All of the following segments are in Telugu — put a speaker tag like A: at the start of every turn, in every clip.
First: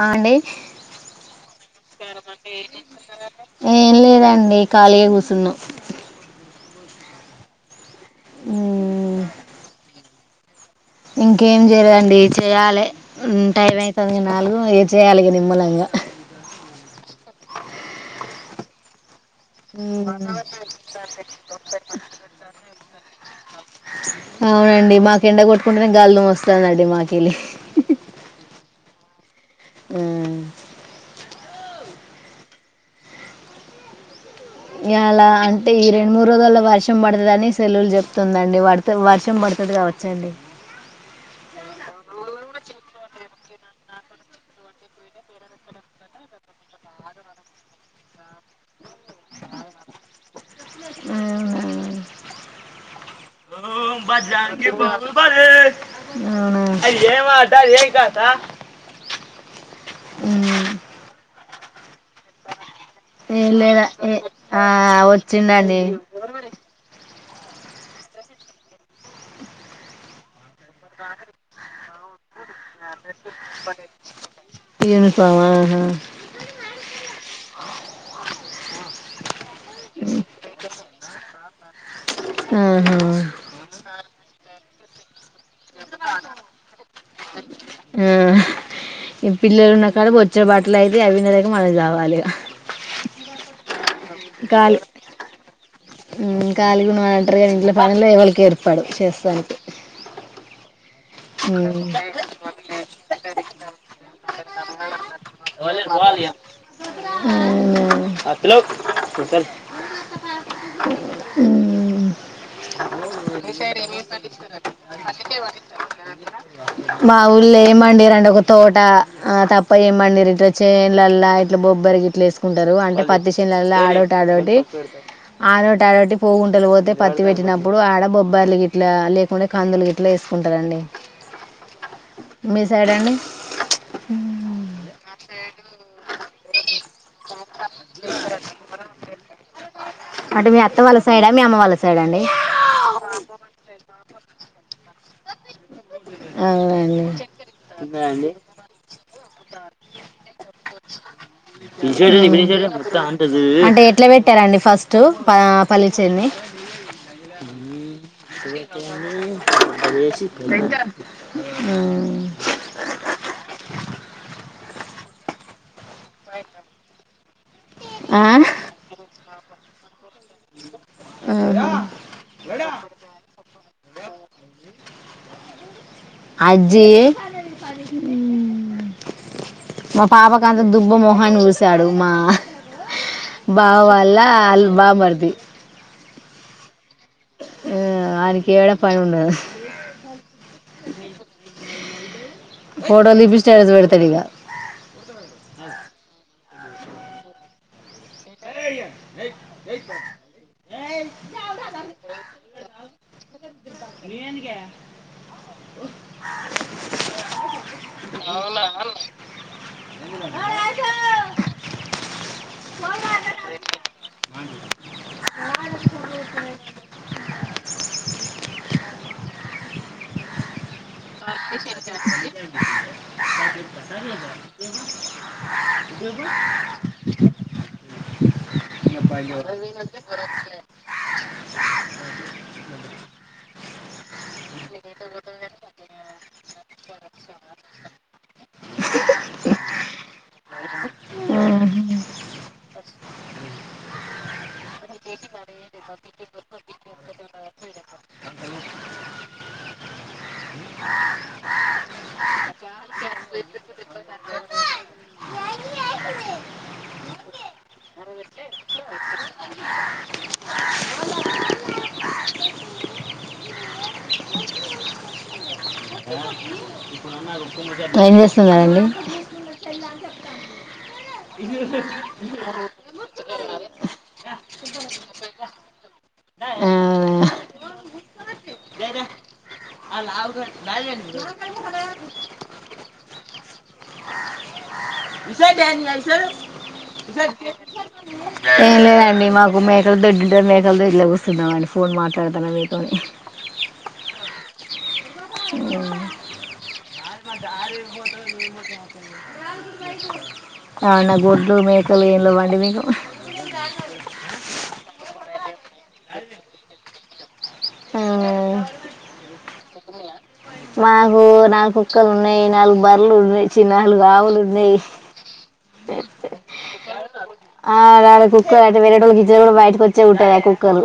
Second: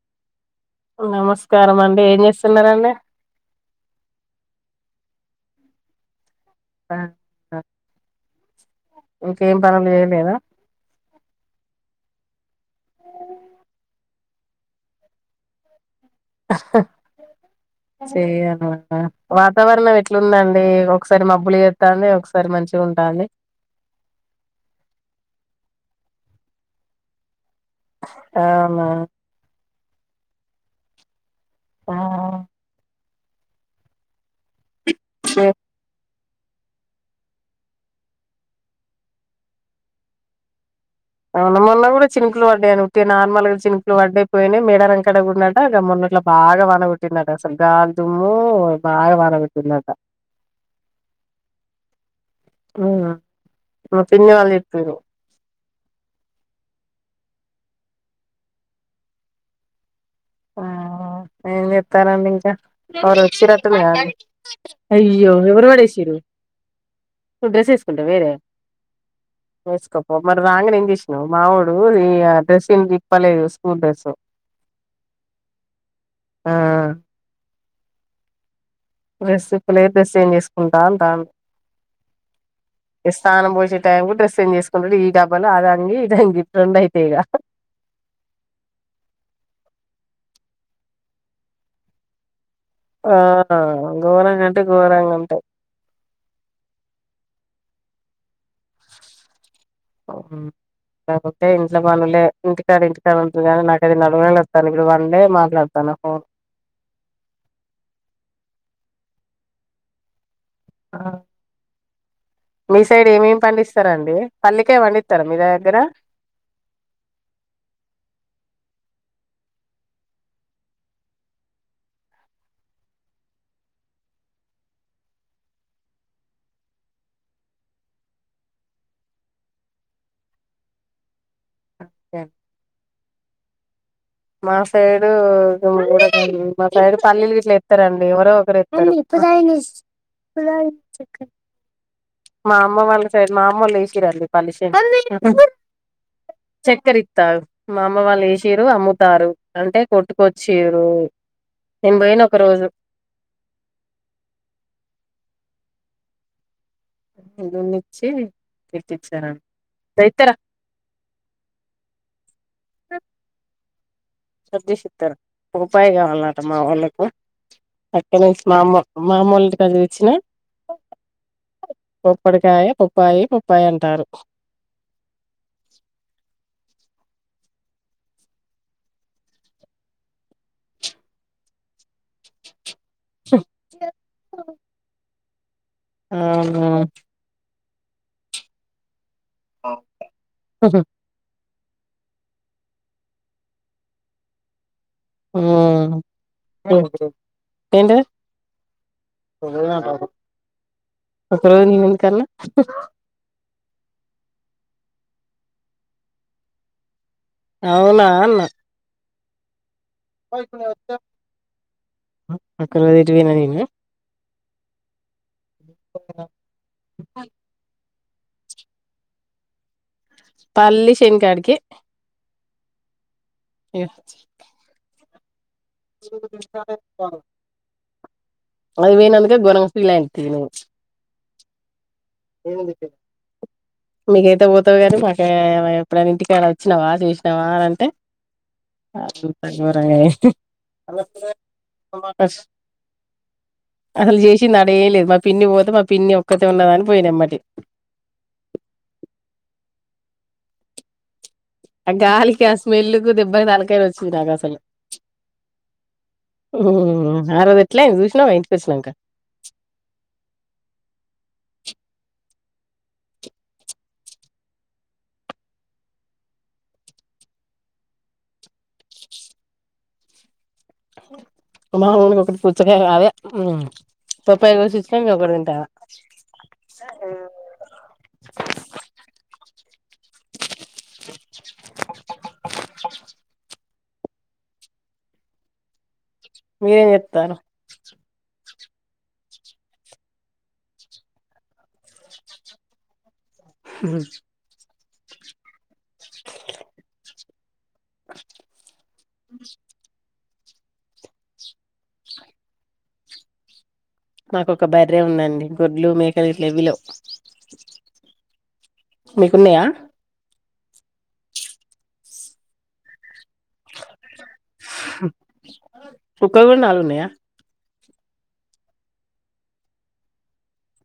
A: అ అండి
B: నమస్కారం అండి ఏం చేస్తున్నారండి
A: ఏం లేదండి. ఖాళీగా కూసున్నా
B: ప ఆ
A: మ్మ్
B: ఇంకేం పనులు చేయలేద
A: ఇంకేం జయదండి చెయ్యాలి టైం అయిత్ తదిమా నాలుగు ఏ చేయాలి నిమ్మలంగా
B: సెయ్యాలి గా
A: హ్మ్
B: మబ్బులు చేత్తాంది ఒకసారి మంచిగా ఉంటాంది
A: అహ్ అవునండి. మాకు ఎండ కొట్ట్ కుండనే గాల్లో వస్తదండి మా కెళ్ళి
B: ఆమ్మా
A: హ్మ్
B: [unintelligible]
A: ఎలా అంటే ఈ రెం మూడు రోజుల్లో వర్షం పడుతుదని సెల్లులు చెప్తుందండి వడుత వర్షం పడుతది కావచ్చండి
B: అవును మొన్న కూడా చినుకులు పడ్డాయిను ఉట్టి నార్మల్గా చినుకులు వడ్డాయి పోయినాయి మెడారం కాడ గున్నట గా మొన్నట్ల బాగా వానగొట్టిండట అసలు గాల్దుమ్ము బాగా వాన గొట్టిందటా ఊ మా పిన్ని వాళ్ళు చెప్పిర్రు
A: అవునా అవునా.
B: ఏం జేత్ తారండింక ఎవురో
A: ఏం
B: వచ్చిరటును
A: లేదా
B: గా
A: ఏ ఆ
B: అయ్యో ఎవరు
A: వచ్చిండండి
B: వాడేసిర్రు ను డ్రెస్స్ ఏసుకుంట వేరే, వేసుకోపో మ రాంగనే ఎంజెస్నవ్ మావొడు ఈ ఆ డ్రెస్స్ ఎం ఇప్పలేదు స్కూల్ డస్సు
A: ఇని ఫామ
B: డ్రెస్స్ ఇప్పలే డెస్సేంజ్ చేసుకుంటాంటా,
A: ఆహా
B: ఈ స్సానం పోజే టైం కూ డెస్సేంజెస్ ఫల్ రెడి ఈట
A: ఆ హ్ ఇ పిల్లలు ఉన్నకాడ బొచ్చడు బ ఇట్లైతే అవి వింనలేక మనం చవాలిగ
B: ఆ అ గోరంగ అంటే గోరంగ అంటయ్
A: ఉ కాలిగుంనం అంట్రరు యనీ ఇంట్లో పనిలే ఎవళికి ఏర్పాడవ్ చేస్సానికి
B: ఓమ్ కాపోత్తే ఇంట్లో వనులే ఇంటికాడ ఇంటికాడ ఇంగాని నాకు అది నలువనొత్తాంది నో
A: ఉ ఇక ఉ
B: మీస్ పండిస్తారా మీ దగ్గర
A: మా ఊళ్ళో ఏం పండియరండి ఒక తోట ఆ తప్ప ఏమండిరు ఇట చేన్ ల్లల ఇట్లా బొబ్బరి ఇట్ల ఏసుకుంటారు అంటే పత్తి చేన్ ల్లల ఆడోటి ఆడోటి, ఆడోటి ఆడోటి, పువ్వుంటలు పోతే పత్తి పెట్టినప్పుడు ఆడ బొబ్బార్లు గిట్ల లేకుండె కందులు ఇట్ల ఏసుకుంటరండి. మీ సైడండి. అ
B: మా సైడు [unintelligible] మా సైడు పల్ ఇట్ల ఎప్తరండి ఎవరో ఒకరు ఎప్తరు.
A: అంటే మీ అత్త వాళ్ళ సైడా మీ అమ్మ వాళ్ళ సైడా అండి
B: మా అమ్మ వాళ్ళ సైడ్ మామ్మొళ్ళు ఏసిర్రండి పల్లి సేను అ చక్కర్
A: అవునండి
B: ఇత్తవు, మాఅమ్మ వాళ్ళు ఏసిరు అమ్ము నేను పోయిన ఒక రోజు
A: అంటే ఎట్ల పెట్టారండి ఫస్ట్ పా పల్లి చేని
B: ఇదో మిచ్చి, ఇత్తిచ్చర ది ఇత్తర
A: ఉ
B: చబ్ది సిత్తరు ఒ ప్పయి కావాల్ నాకు మా ఒళ్ళకు
A: ఆ?
B: అట్టలేసి మామూ మామూలుగా సదివిచ్చినా
A: ఆహా.
B: పొప్పడికాయ పొప్పాయి పొప్పాయి అంటారు.
A: అజ్జి మా పాపకు అంత దుబ్బ మొహన్ని పూసాడు మా బావ వాళ్ళ ఆళ్ళ బావమర్ది.
B: అవునా.
A: ఉమ్ ఆనికి ఏడ పని ఉండదు.
B: హ హుహ్
A: ఫోటోలు తీపిస్తే ఎజబెడతడిగా
B: ఉమ్ [inaudible] ఏంటది. ఒక్కరోజు అని నేనెందుకు అన్నా. [inaudible]
A: ఓ
B: అవునా అన్నా. ఆ [inaudible] పోయింది ఈమె. [inaudible] పల్లిష్
A: [inaudible] కవ్ [inaudible]
B: అది పోయినందుకే గోరంగా ఫీల్ అయినవుతి నువ్వు. మీకైతే పోతవు కానీ మాకు ఎప్పుడైనా ఇంటికాడా వచ్చినావా తీసినావా అని అంటే అట్లుంటది మరి అయినే
A: ఆ,
B: అసలు చేసింది ఆడ ఏం లేదు. మా పిన్ని పోతే మా పిన్ని ఒక్కతే ఉన్నదని పోయిన ఎమ్మటి. ఆ గాలికి ఆ స్మెల్లుకు దెబ్బకు తలకాయ నొచ్చింది నాకు అసలు. ఉమ్ ఆరోజు ఎట్లా అయింది చూసినవుగా ఇంటికి వచ్చినంక.
A: ఎం చేస్తున్నారండి.
B: మా మామకి ఒకటి పుచ్చకాయ అదే పొప్పాయ కోసి ఇచ్చిన నేను ఒకటి తింటాన.
A: ఆ,
B: [inaudible] మీరేం చెత్తార్రు.
A: ఏం లేదండి మాకు మేకల దొడ్డుంటది. మేకల దొడ్లో కూసున్నామండి. ఫోన్ మాట్లాడుతాన్న మీతోని.
B: ఉమ్ [inaudible] [inaudible]
A: అవునా గొడ్లు, మేకలు ఏం లేవండి మీకు.
B: నాకు ఒక బర్రె ఉందండి. గొడ్లు, మేకలు గిట్ల ఏవీ లేవు.
A: ఆ,
B: మీకున్నయా?
A: మాకు నాలుగు కుక్కలు ఉన్నయి. నాలుగు బర్రెలు ఉన్నయి. చి నాలుగు ఆవులు ఉన్నాయి
B: చుక్కగులు నయా
A: ఆ అ కుక్కర్ అ వేరేట గిజర్ కూడా బయటకి వచ్చేట్టదా కుక్కరు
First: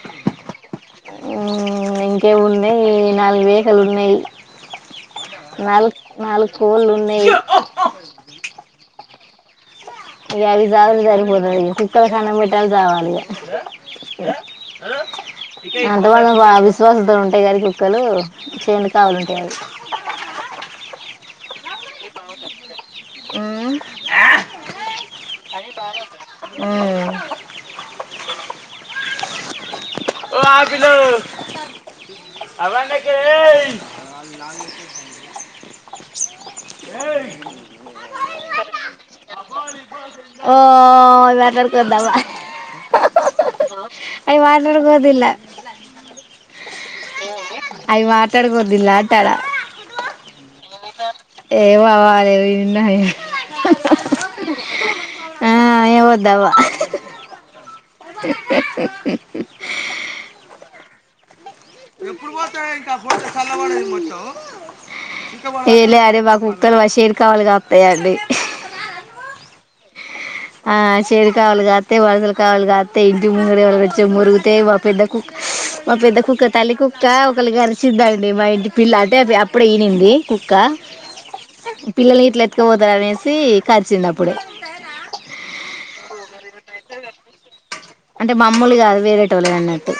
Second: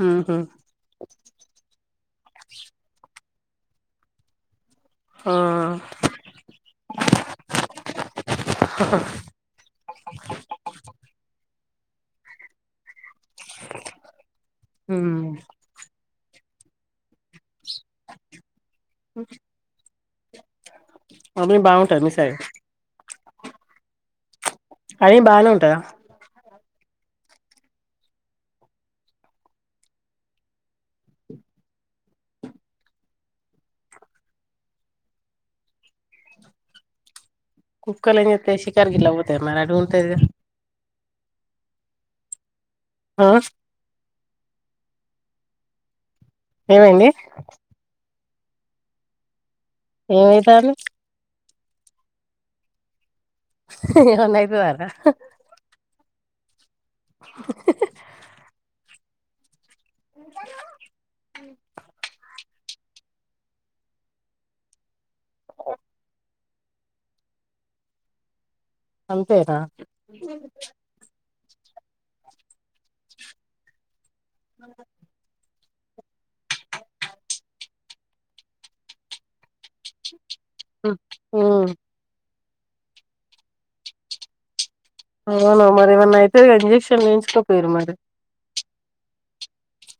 B: హమ్
A: ఇంకేమున్నాయి నాలుగు వేహికలు ఉన్నాయి
B: ఆ
A: నాలు నాలుగు వాళ్ళు ఉన్నాయి
B: హా హా
A: ఇది అవికాద బ కుక్కర్ కనం పెయట్టాలాలు చావాలి
B: మ్మ్
A: క వా బా విశ్వాసత ఉంటాయి గారి మక్కలు చేని కావలు ఉంటావి
B: అ మీ బాగుంటది మీసయి
A: హమ్
B: బాగానే ఉంటందా
A: హమ్ ఓ ఆజలో అవాళ్లకే ఏ
B: కుూబ్ కాలని శికార గలాబతే మరాంటి ఉంటంట
A: యాదవ హే అయ్య వార్నూర్కిదలా అ
B: ఏమండి
A: అవి మాట్లాడుకోద్దుల్లాలాటడా
B: ఏమీ అంటారు
A: ఏవవళ ఏవిన్నా
B: అన్దు వారా
A: దవా హే హా హమ్ ఎప్పుడు పోతే ఇంకా ఫోటో చలవడదు మొత్తం ఏలే అరే బ కుక్కలు వషేరి కావాలిగా వస్తాయంండి
B: అంతేరా అ
A: కావలు కాతే వాళ్తల్ కావలు కాత ఇంటి ముర వల జమ్మూ రతే వాపు ఇద్ద కు మా పెద్ద కుక్క తల్లి కుక్క ఒకళ గరిచద్దాండి మా ఇంటి పిల్ల అంటే ఇప్పుడు ఈనంది కుక్క
B: మ్మ్
A: పిల్లల్ని ఇట్ల పోతా అనేసి కరిచింది అప్పుడు
B: అవును మరి ఏమన్నా అయితే ఇంజక్షన్ ఎయిన్చుకోపోయరు మరి
A: అంటే మామ్మూలు కాదు వేరేటోళ్ళే అన్నట్టు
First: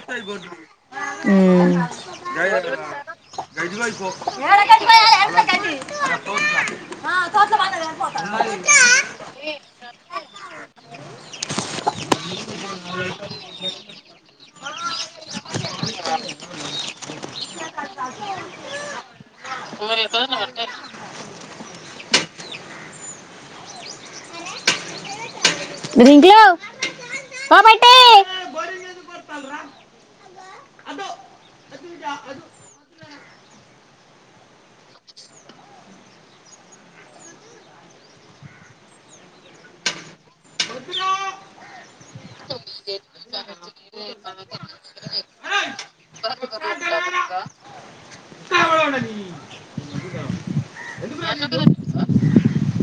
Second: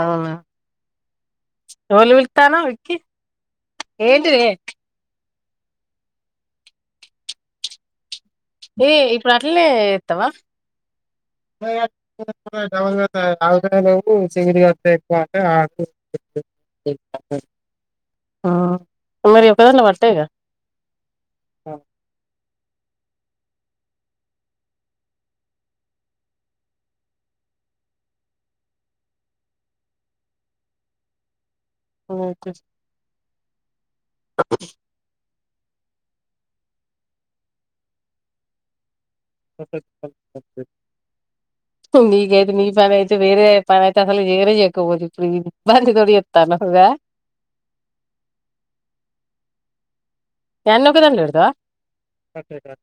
B: అవునా ఎవల్ని పిలుత్తాన్నావ్ విక్కీ ఏంటిదే ఏ ఇప్పుడు అట్లనే ఎత్తవా ఆ మరీ ఒక్కదంట్లో పట్టయిగా
A: రింకులు పో బయటి
B: మేమైతే చెప్పు మీకయితే మీ ఫ్యాన్ అయితే వేరే పనైతే అసలు చేయనే చేయకపోతివి ఇబ్బంది తోటి చేతన్నవ్ కదా నన్నొకదానే తిడతవా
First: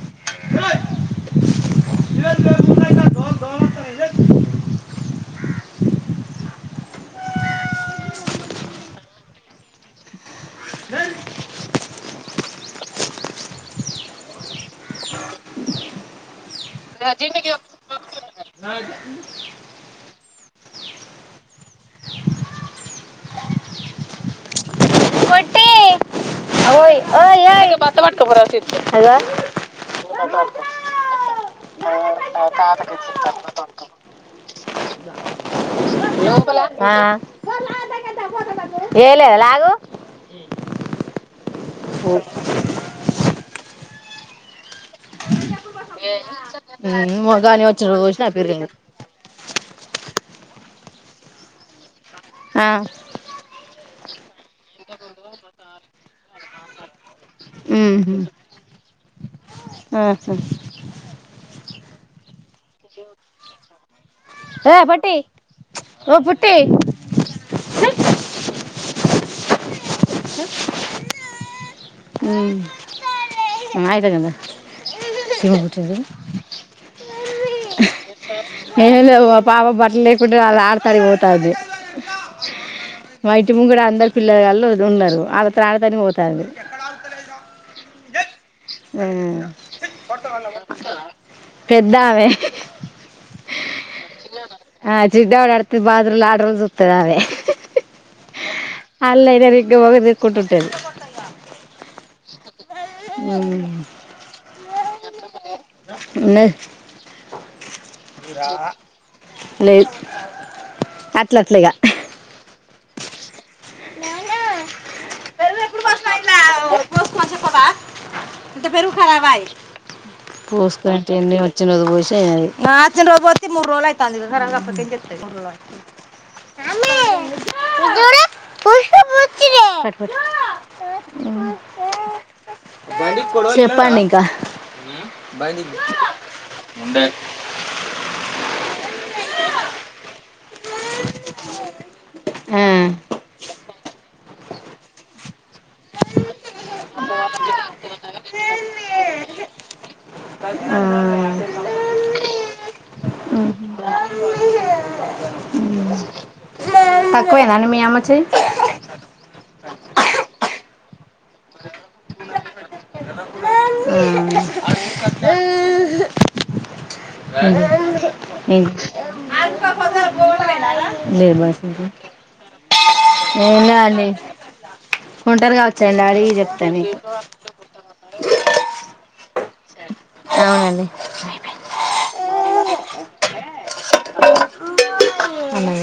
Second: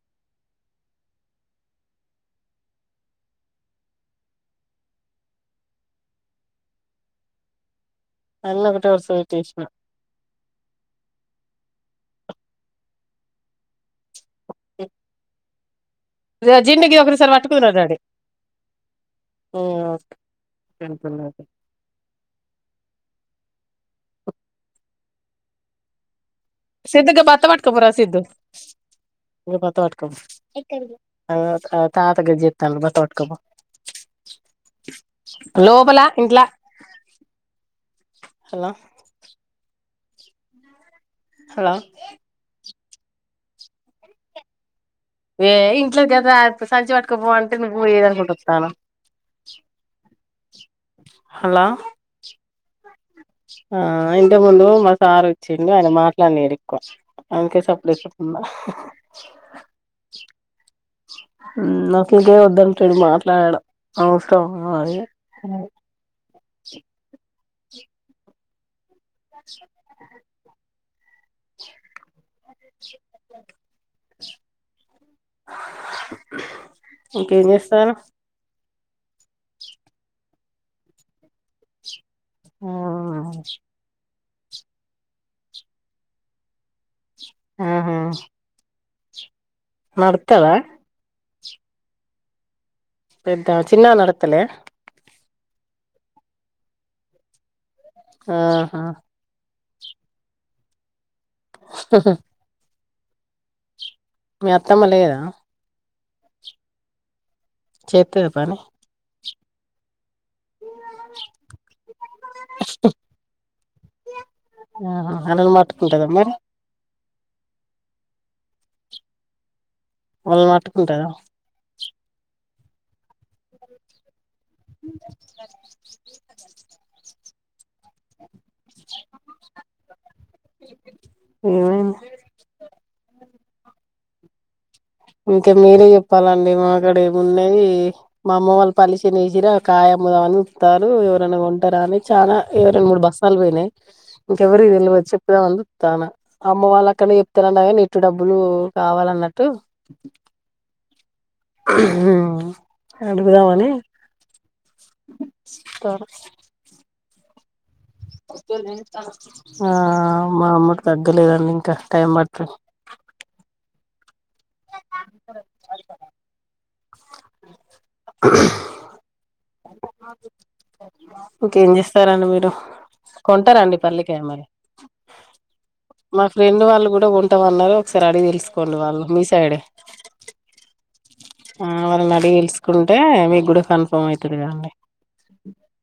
B: అన్ని ఒకటే వస్తాయ్ తీసిన జీడుకి ఒకరిసారి పట్టుకున్నాదది
A: పొట్టీ
B: సిద్ధగా భత పట్కోబోరా సిద్ధు
A: పట్టుకోపోరా సిద్ధు అదిగో
B: బత వాట్కోబ తాతగజ జితాన బత బట్కోబ లోపలా ఇంట్లా
A: ఆ
B: హలో
A: ఏలే లాగు
B: హలో ఏ ఇంట్లో కదా సంచి పటుక పో అంటే
A: కానీ
B: నువ్వు
A: వచ్చిన రోజు వచ్చిన
B: ఏదనుకుంట
A: పెరిగింది
B: వస్తానవ్ హలో
A: ఆ
B: ఆ ఇంటి ముందు మా సార్ వచ్చిండు ఆయన మాట్లాడినిడు కాస్ అంతే సప్పలే
A: ఉమ్మ్.
B: చెకుండా
A: ఆహా.
B: అసలుకే వద్దంట చెడు మాట్లాడడంవసరం
A: ఏ
B: అదే
A: పొట్టి హ అ అవు అయతేగంద సిరుబచందంది
B: ఇంకేం చేస్తానవ్
A: ఏ పాప బట్టలుక్బట్ర అలా ఆడతడి ఓతాది మాైటి ము కూడా అందరి పిల్లగల్లోత్ ఉండదు వాళ్ళు ప్రార్ధనకి పోతారు
B: ఆహా
A: ఉ కొ పడ్త
B: నడుత్తదా
A: వన్నవ పెద్దవే
B: పెద్ద చిన్న నడుతులే
A: జిడ్ డ ఆడుతుది బాద్రల్ ఆడ్రల్ స్తోది అవే
B: ఆహా
A: ది కుట్ట్టేది
B: ఉ
A: అవు
B: మీ అత్తమ్మ లేదా
A: ఉ లేదు
B: చేత్తద్ పనీ
A: లేదు అట్లాట్లాగా
B: ఆ అన మాట్కుంటదమ్ మరి
A: కోష్మా పబతే పరుఖరాబాయి
B: వాళ్ళని
A: పూసుకంట
B: పట్టుకుంటదా
A: ఎన్ని వచ్చి నఅది పోస్ సే నచ్చ రోజు పోతే మూడు రోజులు అయితంది గర గప్పకి చెస్త ఉ చూడు
B: ఏమైంది
A: చెప్పండి ఇంకా
B: ఇంకా మీరే చెప్పాలండి మకాడ
A: ఉండే
B: ఏ ఉండేది మా అమ్మ వాళ్ళు పలిసనిసిర కాయ అమ్ముదామని ఉతారు ఎవరైనా కొంటారా అని చాలా
A: ఆ,
B: ఎవరైనా మూడు బస్స పోయినాయి ఇంకెవరికి తెల్వదు చేప్ [inaudible] తాను అమ్మ వాళ్ళు అక్కడనే చెప్తారండగా నీట్ డబ్బులు కావాల అన్నట్టు
A: ఆ,
B: అడుగుదాం
A: ఉమ్.
B: అని
A: తక్కువేనండి మీ అమ్మచ్చి
B: ఆ మా అమ్మ లేదండి ఇంకా టైమ్ పడత
A: హ్మ్మ్ ఏం లేదు భాష
B: ఇంకేం చేస్తారండి మీరు
A: ఏం
B: కొంటారండి
A: కాదండి
B: పల్లికాయ మరి
A: [inaudible]
B: మా ఫ్రెండ్ వాళ్ళు కూడా కొంటాం అన్నారు ఒకసారి అడిగి తెలుసుకోండి వాళ్ళు మీ సైడ్
A: అవునండి
B: ఆ మరి అడిగి తెలుసుకుంటే మీకు కూడా కన్ఫామ్ అవుతుంది కదండీ
A: అలాగే